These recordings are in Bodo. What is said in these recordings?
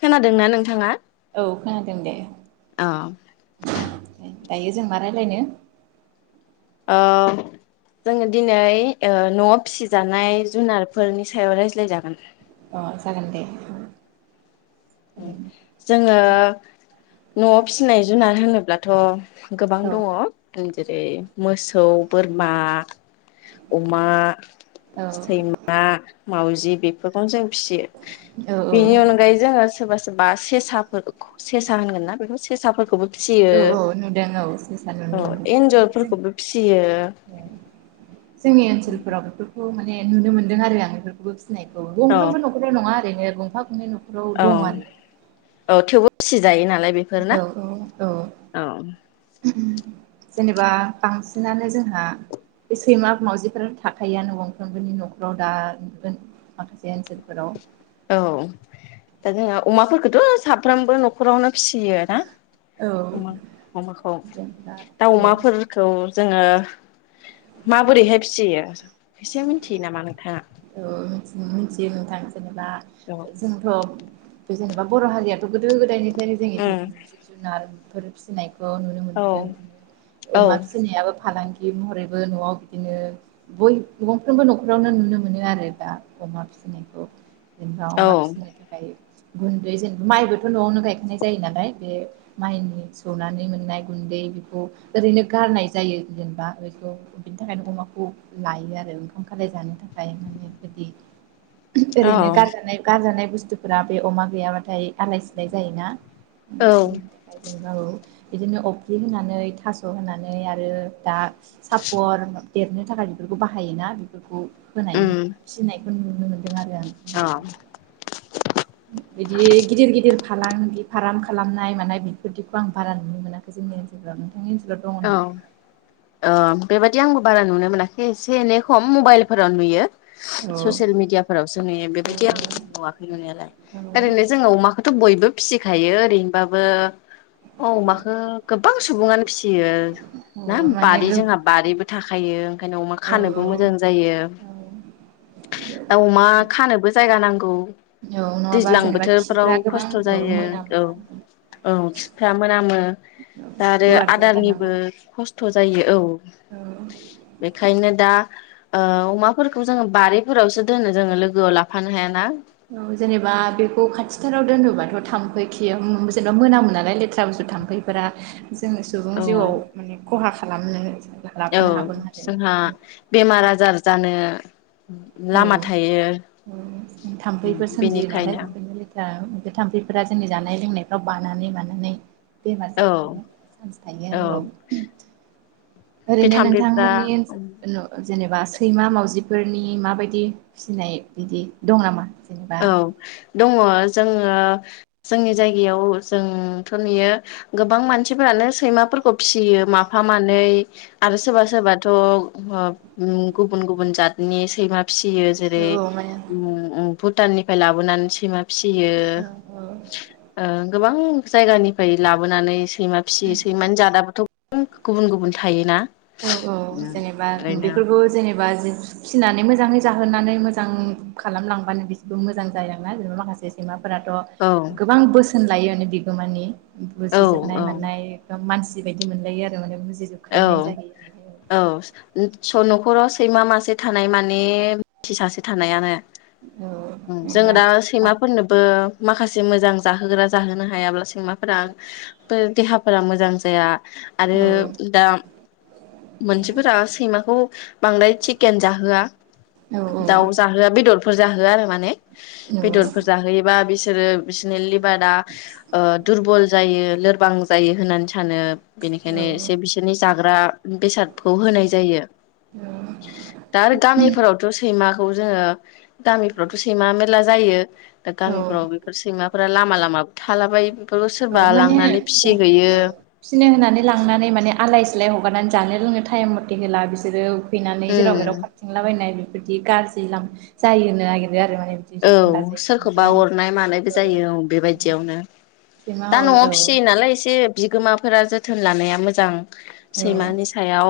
खोनादोंना नोंथाङा? औ खोनादों दे औ। दायो जों मा रायलायनो? अं जोङो दिनै ओ न'आव फिसिजानाय जुनारफोरनि सायाव रायज्लायजागोन। अ जागोन दे। जोङो न'आव फिनाय जुनार होनोब्लाथ' गोबां औ दङ उम। जेरै मोस मोसौ, बोरमा, अमा, सैमा मावउजि बेफोरखौनो जों फिसियो औ बिनि औ अनगायै जोङो सोरबा सोरबा सेसाफोर सेसा होनगोनना बेखौ सेसाफोरखौबो फिसियो औ नुदों औ सेसा नुनो औ मोनदों थारैनो एन्जरफोरखौबो जों फिसियो। जोंनि ओनसोलफोराव बेफोरखौ माने ने नुनो मोनदों आरो आं बेफोरखौबो फिनायखौ औ गंफ्रोमबो नखराव नङा। बिदिनो गंफा गंनै न'खराव औ दं आरो औ थेवबो फिसि जायोना। औ औ औ। जेनेबा बांसिनानो जोंहा बे सैमा मावजिफोर थाखायोनो गंफ्रोमबोनि न'खराव दा माखासे ओनसोलफोराव औ दा जोंहा अमाफोरखौथ' साफ्रोमबो न'खरावनो फिसियो ना औ अमा अमाखौ जेनेबा दाउ औ अमाफोरखौ जोङो माबोरैहाय फिसियो एसे मिथियो नामा नोंथाङा? औ मिथियो नोंथां। जेनेबा औ जोंथ' बे जेनेबा बर' हारियाबो गोदो गोदायनि फ्राय जोंइदि उम जिब जुनार। फोर फिसिनायखौ खौनुनो औ मोनबोदों औ अमा फिसिनायाबो फालांगि गि महरैबो न'आव बिदिनो बय गंफ्रोमबो न'खरावनो नुनो मोनो। मोनो आरो दा अमा फिसिनायखौ जोंना अमा औ फिसिनो थाखाय गुन्दै जेनेबा माइबोथ' न'आवनो गायखांनाय जायो नालाय बे माइनि सौनानै मोननाय गुन्दै बेखौ ओरैनो गारनाय जायो जेनेबा बेखौ बेनि थाखायनो अमाखौ लायो आरो ओंखाम खालाय जानो थाखाय। [unintelligible] बेफोरबायदि। औ ओरैनो गारजानाय गारजानाय बु स्थुफोरा बे अमा गैयाबाथाय आलाय सिलाय जायोना। [inaudible] औ बिदिनो अफ्रि होनानै थास' होनानै आरो दा सापर देरनो थाखाय बेफोरखौ बाहायोना बेफोरखौ होनानै उम फिसिनाय। नुनो मोनो। आरो औ आं [unintelligible] बिदि गिदिर गिदिर [unintelligible] फालांगि फार्म खालामनाय मानाय बेफोर बायदिखौ आं बारा नुनो मोनाखै जोंनि ओनसोलफ्राव। नोंथांनि ओनसोलाव दङ औ नामा? ओ बेबायदि आंबो बारा नुनो मोनाखै एसे एनै खम मबाइलफोराव नुयो। औ ससियेल मिडियाफोरावसो नुयो बेबायदि आं औ नुवाखै नुनायालाय ओरैनो औ जोङो अमाखोथ' बयबो फिसिखायो ओरैनोबाबो अमाखो गोबां सुबुङानो। फियो ना औ माने बारि गो जोंहा बारिबो थाखायो ओंखायनो अमा औ खानोबो मोजां जायो औ दा अमा खानोबो जायगा नां औ नङाबा दैज्लां जेनेबा बोथोरफ्राव खिफ्रा गोबां खस्थ' औ जायो मोनामो औ ना औ खिफ्रा मोनामो दा आरो गुवार जायगा आदारनिबो नांगौ खस्थ' जायो औ औ बेखायनो दा ओ अमाफोरखौ जोङो बारिफोरावसो दोनो जोङो लोगोआव लाफानो हायाना। औ जेनेबा बेखौ खाथिथाराव दोनोबाथ' थाम्फै खियो जेनेबा मोनामोन नालाय लेथ्रा बुस्थु थाम्फैफोरा जोङो सुबुं औ जिउआव माने खहा खालामनो औ लाबोनो हागौ जोंहा आरो बेमार आजार जानो लामा औ थायो। थाम्फैफोर सोमजियो नालाय बेनिखायनो बेफोरनो लेथा थाम्फैफोरा जोंनि जानाय लोंनाय बानानै मानानै बेमार औ साबफानो चान्स थायो आरो औ बे ओरैनो थाम्फैफ्रा नोंथांमोननि ओ [unintelligible] जेनेबा सैमा मावजिफोरनि माबायदि फिनाय बिदि दं नामा? जेनेबा औ दङ जोङो जोंनि जायगायाव जोंथ' नुयो गोबां मानसिफोरानो सैमाफोरखौ फियो माफा मानै आरो सोरबा सोरबाथ' ओ गुबुन गुबुन जातनि सैमा फियो जेरै औ माने [unintelligible] भुटाननिफ्राय लाबोनानै सैमा फियो औ औ ओ गोबां जायगानिफ्राय लाबोनानै सैमा फिसियो सैमानो जादाबोथ' गुबुन गुबुन थायोना औ औ जेनेबा ओरैनो बेफोरखौ जेनेब बा जि फिसिनानै मोजाङै जाहोनानै मोजां खालामलांबानो बिसोरबो मोजां जायोना जेनेबा माखासे सैमा फोराथ' औ गोबां बोसोन लायो बिगोमानि औ बुजिजोबनाय औ मोननाय मानस बेबायदि मोनलायो आरो माने बु औ जिजोबखायनाय जाहैयो औ स न'खराव सैमा मासे थानाय माने मिथि सासे थानायानो औ ओं जोङो जेनेबा दा औ सैमाफोरनोबो माखासे मोजां जाहोग्रा जाहोनो हायाब्ला सैमाफोरा देहाफोरा मोजां जाया आरो औ मानसिफोरा सैमाखौ बांद्राय चिकेन जाहोआ औ दाउ जाहोआ बेदरफोर जाहोआ आरो माने बेदरफोर औ जाहोयोबा बिसि बिसोरो बिसिनो लिब बारा ओ दुरबल जायो लोरबां जायो होननानै सानो बेनिखायनो एसे बिस जाग्रा बेसादखौ होनाय जायो दा आरो गामिफोरावथ' सैमा खौ जोङो गामिफ्रावथ' सैमा मेरला जायो दा औ गामिफोराव बेफोर सैमा फुरा लामा लामा थालाबायो बेफोरखौ सोरबा औ माने लांनानै फिसिहैयो औ फिसिनो होनानै लांनानै माने आलाय सिलाय हगारनानै जानो लोंनो टाइम मथे होला बिसोरो उखैनानै जेराव उम मेराव खाारथिंलाबायनाय बिदि गाज्रि लां जायोनो आ औ सोरखौबा अरनाय मानायबो जायो औ बेबायदियावनो सैमा दा अर न'आव औ फिसियो नालाय एसे बि गोमाफोरा जोथोन लानाया मोजां औ सैमानि सायाव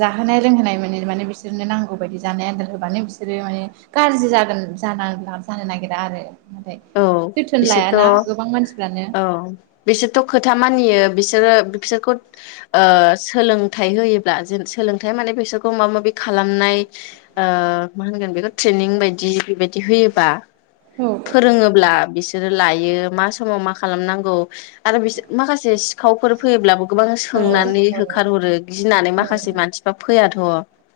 जाहोनाय लोंहोनाय मोनो माने बिस बिसोरनो नांगौ बायदि जानाय आन्दार होबानो बिसोरो माने गाज्रि जागोन जानो जानो नागिरा आरो। नाथाय औ जोथोन बिसोरथ' लायाना गोबां मानसिफ्रानो औ बिसोरथ' खोथा मानियो बिसोरो बिसोरखौ ओ सोलोंथाइ होयोब्ला जेन सोलोंथाइ माने बिसोरखौ माबा माबि खालामनाय मा होनगोन बेखौ ट्रेनिं बायदि बेबायदि होयोबा औ। फोरोङोब्ला बिसोरो लायो मा समाव मा खालामनांगौ। आरो बिसोर माखासे सिखावफोर फैयोब्लाबो गोबां औ सोंनानै होखारहरो गिनानै औ माखासे मानसिफ्रा फैयाथ'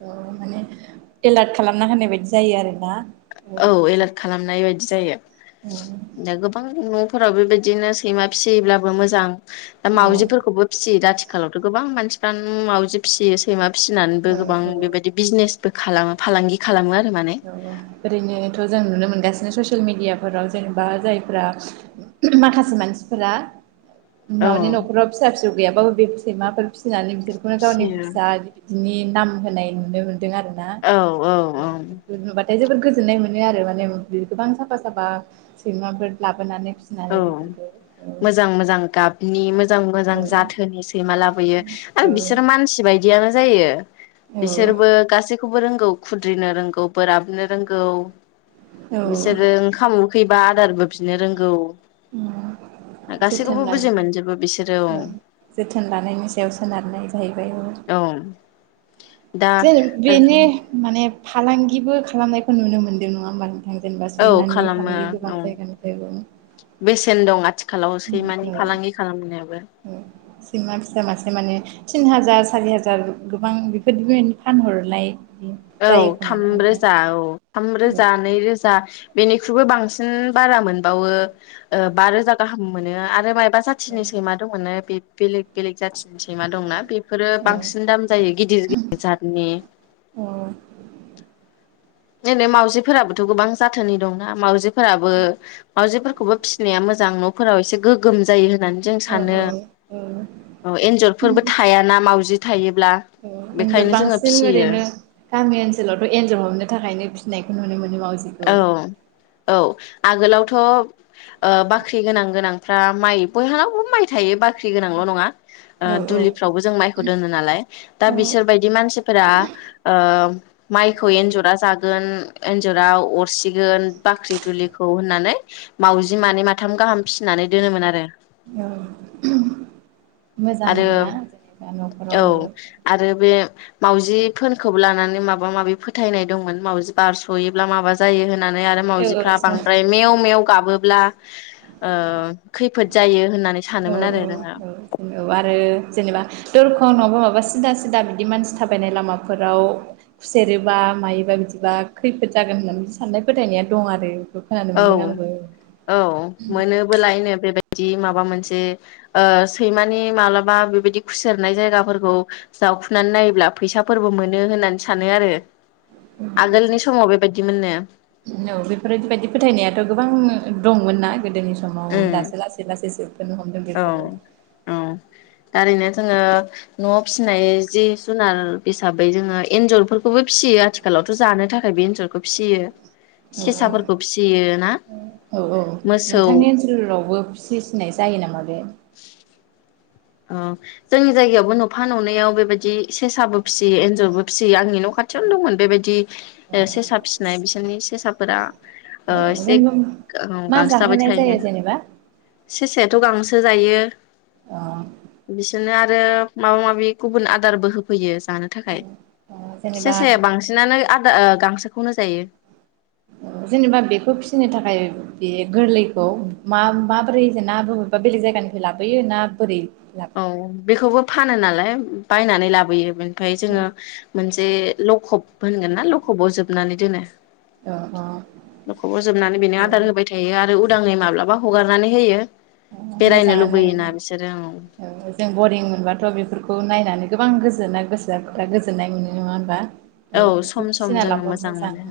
औ माने एलार्ट खालामना होनाय बायदि जायो आरोना। औ एलार्ट खालामनाय बायदि। जायो। औ नों गोबांनो। न'खराव बेबायदिनो सैमा फिसियोब्लाबो मोजां। दा औ मावजिफोरखौबो फिसियो दा। आथिखालावथ' गोबां मानसिफ्रानो मावजि। फिसियो सैमा फिसिनानैबो गोबां औ बेबायदि बिजनेसबो खालामो। फालांगि खालामो। आरो माने औ औ। ओरैनोथ' जों नुनो मोनगासिनो ससियेल मिडियाफोराव जेनेबा जायफ्रा माखासे मानसिफोरा [inaudible] औ गैयाबो बे सैमाफोर फिसि फिसिनानै बिसोरखौनो गावनि फिसियो फिसा बिनि नाम होनाय नुदों मोन औ औ औ। दा जोबोद गोजोन्नाय मोनो आरो माने गोबां साफा साफा सैमाफोर लाबोनानै। औ फिसिनानै बेफोरखौ मोजां मोजां गाबनि मोजां मोजां औ जाथोनि सैमा लाबोयो आरो औ बिसोर मानसि बायदियानो जायो। औ औ बिसोरबो गासैखौबो रोंगौ। खुद्रिनो रोंगौ बोराबनो रोंगौ। औ बिसोरो ओंखाम उखै बा आदारबो बिनो रोंगौ। गासैखौबो जोथोन बुजि मोनजोबो बिसोरो औ जोथोन लानायनि सायाव सोनारनाय जाहैयो। औ। दा जेन बेनि माने। फालांगिबो खालामनायखौ नुनो मोन्दों नङा होमबा। जेनेबा औ सैमानि खालामो फालांगि औ गोबां जायगानिफ्रायबो बेसेन दं आथिखालाव सैमानि औ फालांगि खालामनायाबो। औ सैमा फिसा मासे माने तिन हाजार, सारि हाजार गोबां बेफोरबायदिनो फानहरनाय। औ जायो खोमा थाम ना नोंथां रोजा औ थाम रोजा नै रोजा। बेनिख्रुइबो बांसिन बारा मोनबावो, बा रोजा गाहाम मोनो आरो। माबा जाथिनि सैमा दंमोननो बे बेलेग बेलेग जाथि। सैमा दंना? बेफोरो औ बांसिन दाम जायो गिदिर गिदिर जाथनि। अ। नै माउजिफोराबोथ' गोबां जाथोनि दंना मावाजि। फोराबो मावाजि। खौबो फिसिनाया मोजां न'फोराव एसे गोगोम जायो। होननानै जों औ सानो औ औ एन्जरफोरबो थायाना मावजि थायो औ एन्जर बांसिन ओरैनो गामि ओनसोलावथ' एन्जर हमनो थाखायनो सिनायखौ नुनो मोनो। मावजिखौ औ औ आगोलावथ' ओ बाख्रि गोनां गोनांफ्रा, माइ बयहाबो माइ थायो बाख्रि गोनांल' नङा। ओ औ औ दुलिफ्रावबो जों माइखौ दोनो नालाय दा औ बिसोरबायदि मानसिफोरा ओम माइखौ एन्जरा जागोन एन्जराव सिगोन बाख्रि दुलिखौ होननानै मावउजि मानै माथाम गाहाम फिसिनानै दोनोमोन आरो। औ आरो मोजांबो ना जेनेबा न'खराव औ आरो बे माउजिफोरखौ लानानै माबा माबि फोथायनाय दंमोन, मावजि बारस'योब्ला माबा जायो होन नानै आरो औ मावजिफ्रा बांद्राय मेव मेव गाबो ब्ला ओ खैफोद जायो होननानै औ सानोमोन आरो जोङो। औ आरो जेनेबा दरखं नङाबा माबा सिदा सिदा बिदि मानसि थाबायनाय लामाफोराव, खुसेरोबा मायोबा बिदिबा खैफोद जागोन होननानै बिदि साननाय फोथायनाया दं आरो। खोनानो औ मोन्दों आंबो औ मोनोबो लायनो बेबाय बिदि माबा मोनसे, ओ सैमानि मालाबा बेबायदि खुसेरनाय जायगाफोरखौ जावखुनानै नायोब्ला फैसाफोरबो मोनो होननानै सानो आरो। आगोलनि समाव बेबायदिमोननो। औ बेफोरबायदि बायदि फोथायनायाथ' गोबां दंमोनना? गोदोनि समाव उम दासो लासै लासै जोबफोनो हमदों बेफोरो। दारैनो जोङो, न'आव फिसिनाय जि जुनार हिसाबै जोङो एन्जरफोरखौबो फिसियो आथिखालावथ' जानो थाखाय बे एन्जरखौ फिसियो। औ सेसाफोरखौ फिसियो ना? मोसौ ओनलावबो फिसि सिननाय जायो नामा बे? अ जोंनि जायगायावबो न'फा न'नैयाव बेबायदि सेसाबो फिसियो एन्जरबो फिसियो आंनि न' खाथियावनो दंमोन बेबायदि ओ सेसा फिसिनाय बिसोरनि सेसाफोरा ओ एसे मा गांसो जाबाय जाहोनाय थायो। जायो जेनेबा सेेसायाथ' गांसो जायो। अ बिसोरनो आरो माबा माबि गुबुन आदारबो होफैयो जानो थाखाय जेनेबा सेसाया बांसिनानो आदा ओ गांसोखौनो जायो। ओ जेनेबा बेखौ फिसिनो थाखाय बे गोरलैखौ मा-माबोरै जे ना बबा बेलेग जायगानिफ्राय लाबोयो ना बोरै औ लाबोयो बेखौबो फानो नालाय। बायनानै लाबोयो। ओफाय जोङो मोनसे जे लखब होनगोन ना लखबाव जोबनानै दोनो, अ अ न'खोबो जोबनानै बेनो आदार होबाय थायो आरो उद उदाङै माब्लाबा हगारनानै होयो। औ बेरायनो मोजाङानो लुबैयोना बिसोरो औ औ जों बरिं मोनबाथ' बेफोरखौ नायनानै गोबां गोजोननाय गोसोफ्रा गोजोननाय मोनो नङा होनबा, ओ औ बेखौ सम सम फिसिना जोङो लाबा मोजां मोनो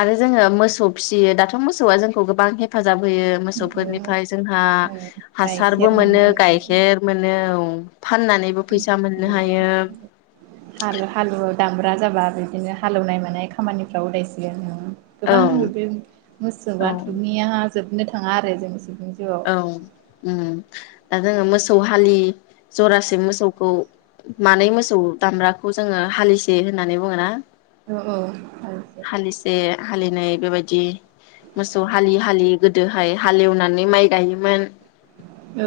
आरो जोङो मोसौ फिसियो दाथ' मोसौआ जोंखौ गोबां हेफाजाब हेफाजाब होयो औ मोसौफोरनिफ्राय जोंहा हासारबो मोनो गाइखेर मोनो औ फाननानैबो फैसा मोननो हायो। हाल हालुवा दामब्रा जाबा बिदिनो हालेवनाय मानाय खामानिफ्राव उदायसिगोन औ गोबां बिदि औ मोसौ थुमिया जोबनो थाङा आरो जोंनिसिम औ उम दा जोङो मोसौ हालि जरासे मोसौखौ मानै मोसौ दामब्राखौ जोङो हालिसे होननानै बुङ ना? अ औ हालिसे हालिनै बेबायदि मोसौ हालि हालि गोदोहाय हालेवनानै माइ गायोमोन औ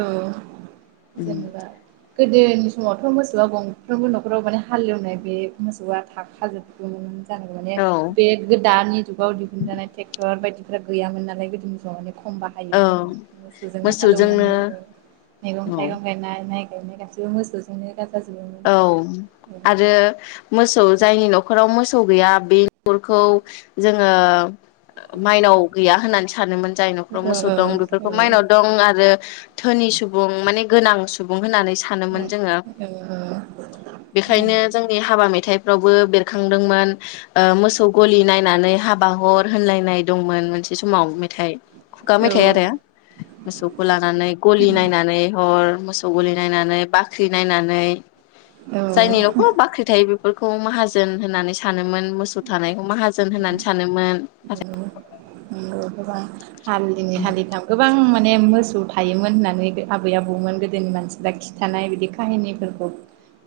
जेनेबा गोदोनि समावथ' मोसौआ गंफ्रोमबो न'खराव माने हालेवनाय बे मोसौआ थाखा जोबगौमोन औ [unintelligible] बे गोद दानि जुगाव दिहुनजानाय टेक्टर बायदिफ्रा गैयामोन नालाय गोदोनि समाव खम औ बाहायोमोन मोसौजोंनो हालौवनानै मैगं औ थाइगं गायनाय माइ गायनाय गासिबो मोसौजोंनो जाजोबोमोन औ आरो मोसौ जायनि न'खराव मोसौ गैया बे नखरखौ जोङो माइनाव गैया होननानै सानोमोन जाय न'खराव औ औ मोसौ औ दं बेफोरखौ माइनाव दं आरो धोनि सुबुं माने गोनां सुबुं होननानै सानोमोन जोङो। बेखायनो जोंनि हाबा मेथाइ रावबो बेरखांदोंमोन मोसौ गलि नायनानै हाबा हर होनलायनाय दंमोन मोनसे बे समाव मेथाइ खुगा औ मेथाइ आरो मोसौखौ लानानै गलि नायनानै हर मोसौ गलि नायनानै बाख्रि नायनानै औ जायनि औ नखराव बाख्रि थायो बेफोरखौ माहाजोन होननानै सानोमोन। मोसौ थानायखौ माहाजोन होननानै सानोमोन। नंगौ गोबां हालिनै हालिथाम गोबां माने मोसौ थायोमोन होननानै आबै आबौमोन गोदोनि मानसिफ्रा खिथानाय बिदि काहिनिफोरखौ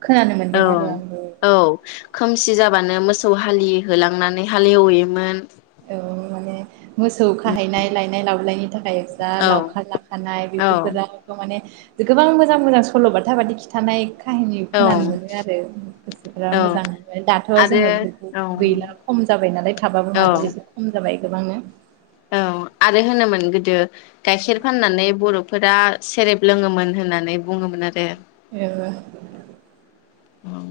खोनानो मोन्दों औ आरो आंबो औ खोमसि जाब बानो मोसौ हालि होलांनानै हालेवहैयोमोन। औ माने मोसौ खाहैनाय लायनाय लाबोलायनायनि थाखाय औ लावखार लाखानाय औ बिदिफोरा माने गोबां मोजां मोजां सल'बाथा बादि खिथानाय काहिनि औ खोनानो मोनो आरो गोसोफ्रा औ मोजां मोनबाय दाथ जोङो आरो बेफोरखौ औ गैला खम जाबाय नालाय थाबाबो औ मानो खम जाबाय गोबांनो। औ आरो होनोमोन गोदो गाइखेर फाननानै बरफोरा सेरेब लोङोमोन होननानै बुङोमोन आरो। [unintelligible] अ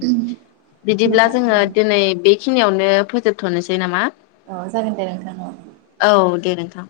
बिदिब्ला जोङो मोजाङानो दिनै बे बेखिनियावनो फोजोबथनोसै नामा? औ जागोन दे नोंथां अ। औ दे नोंथां